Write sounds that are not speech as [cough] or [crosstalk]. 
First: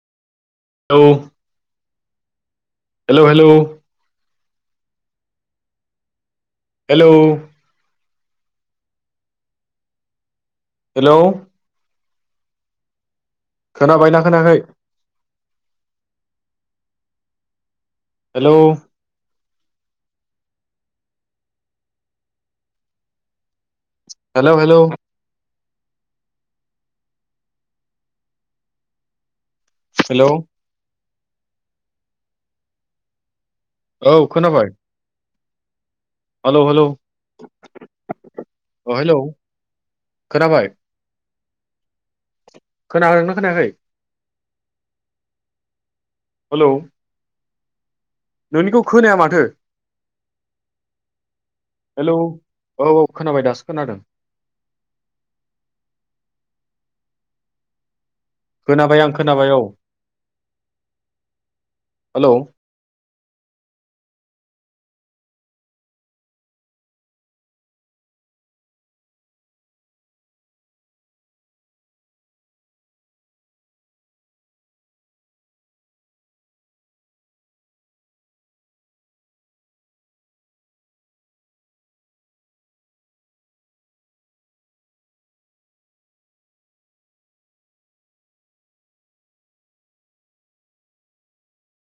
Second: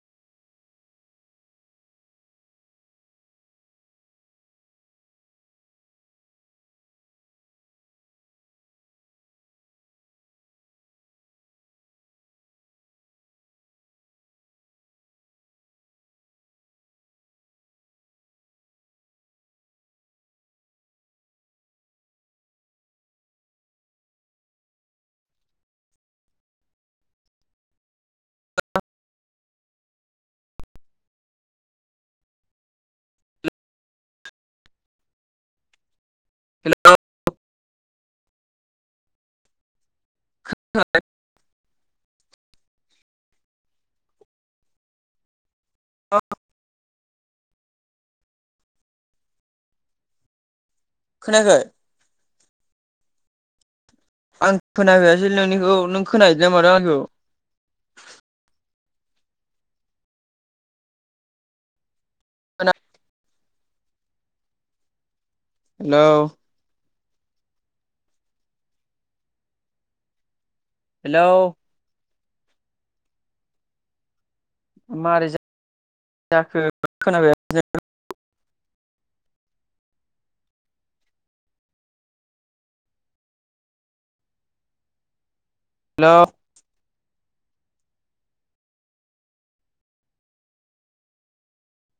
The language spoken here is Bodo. Hello hello hello. Hello hello. खोनाबायना खोनायाखै? हेलौ हेलौ हेलौ हेलौ औ खोनाबाय? हालौ हेलौ अ हेलौ खोनाबाय? खोनादोंना खोनायाखै? हेलौ नोंनिखौ खोनाया माथो? खोनायाखै? हेलौ औ औ खोनाबाय दासो खोनादों। आं खोना फैयासै नोंनिखौ नों खोना हैदोंना मादों आंनिखौ? खोनाबाय आं खोनाबाय औ। हालौ आंनिखौ हेलौ। हेलौ। मारै जा [inaudible] खो [unintelligible] हेल'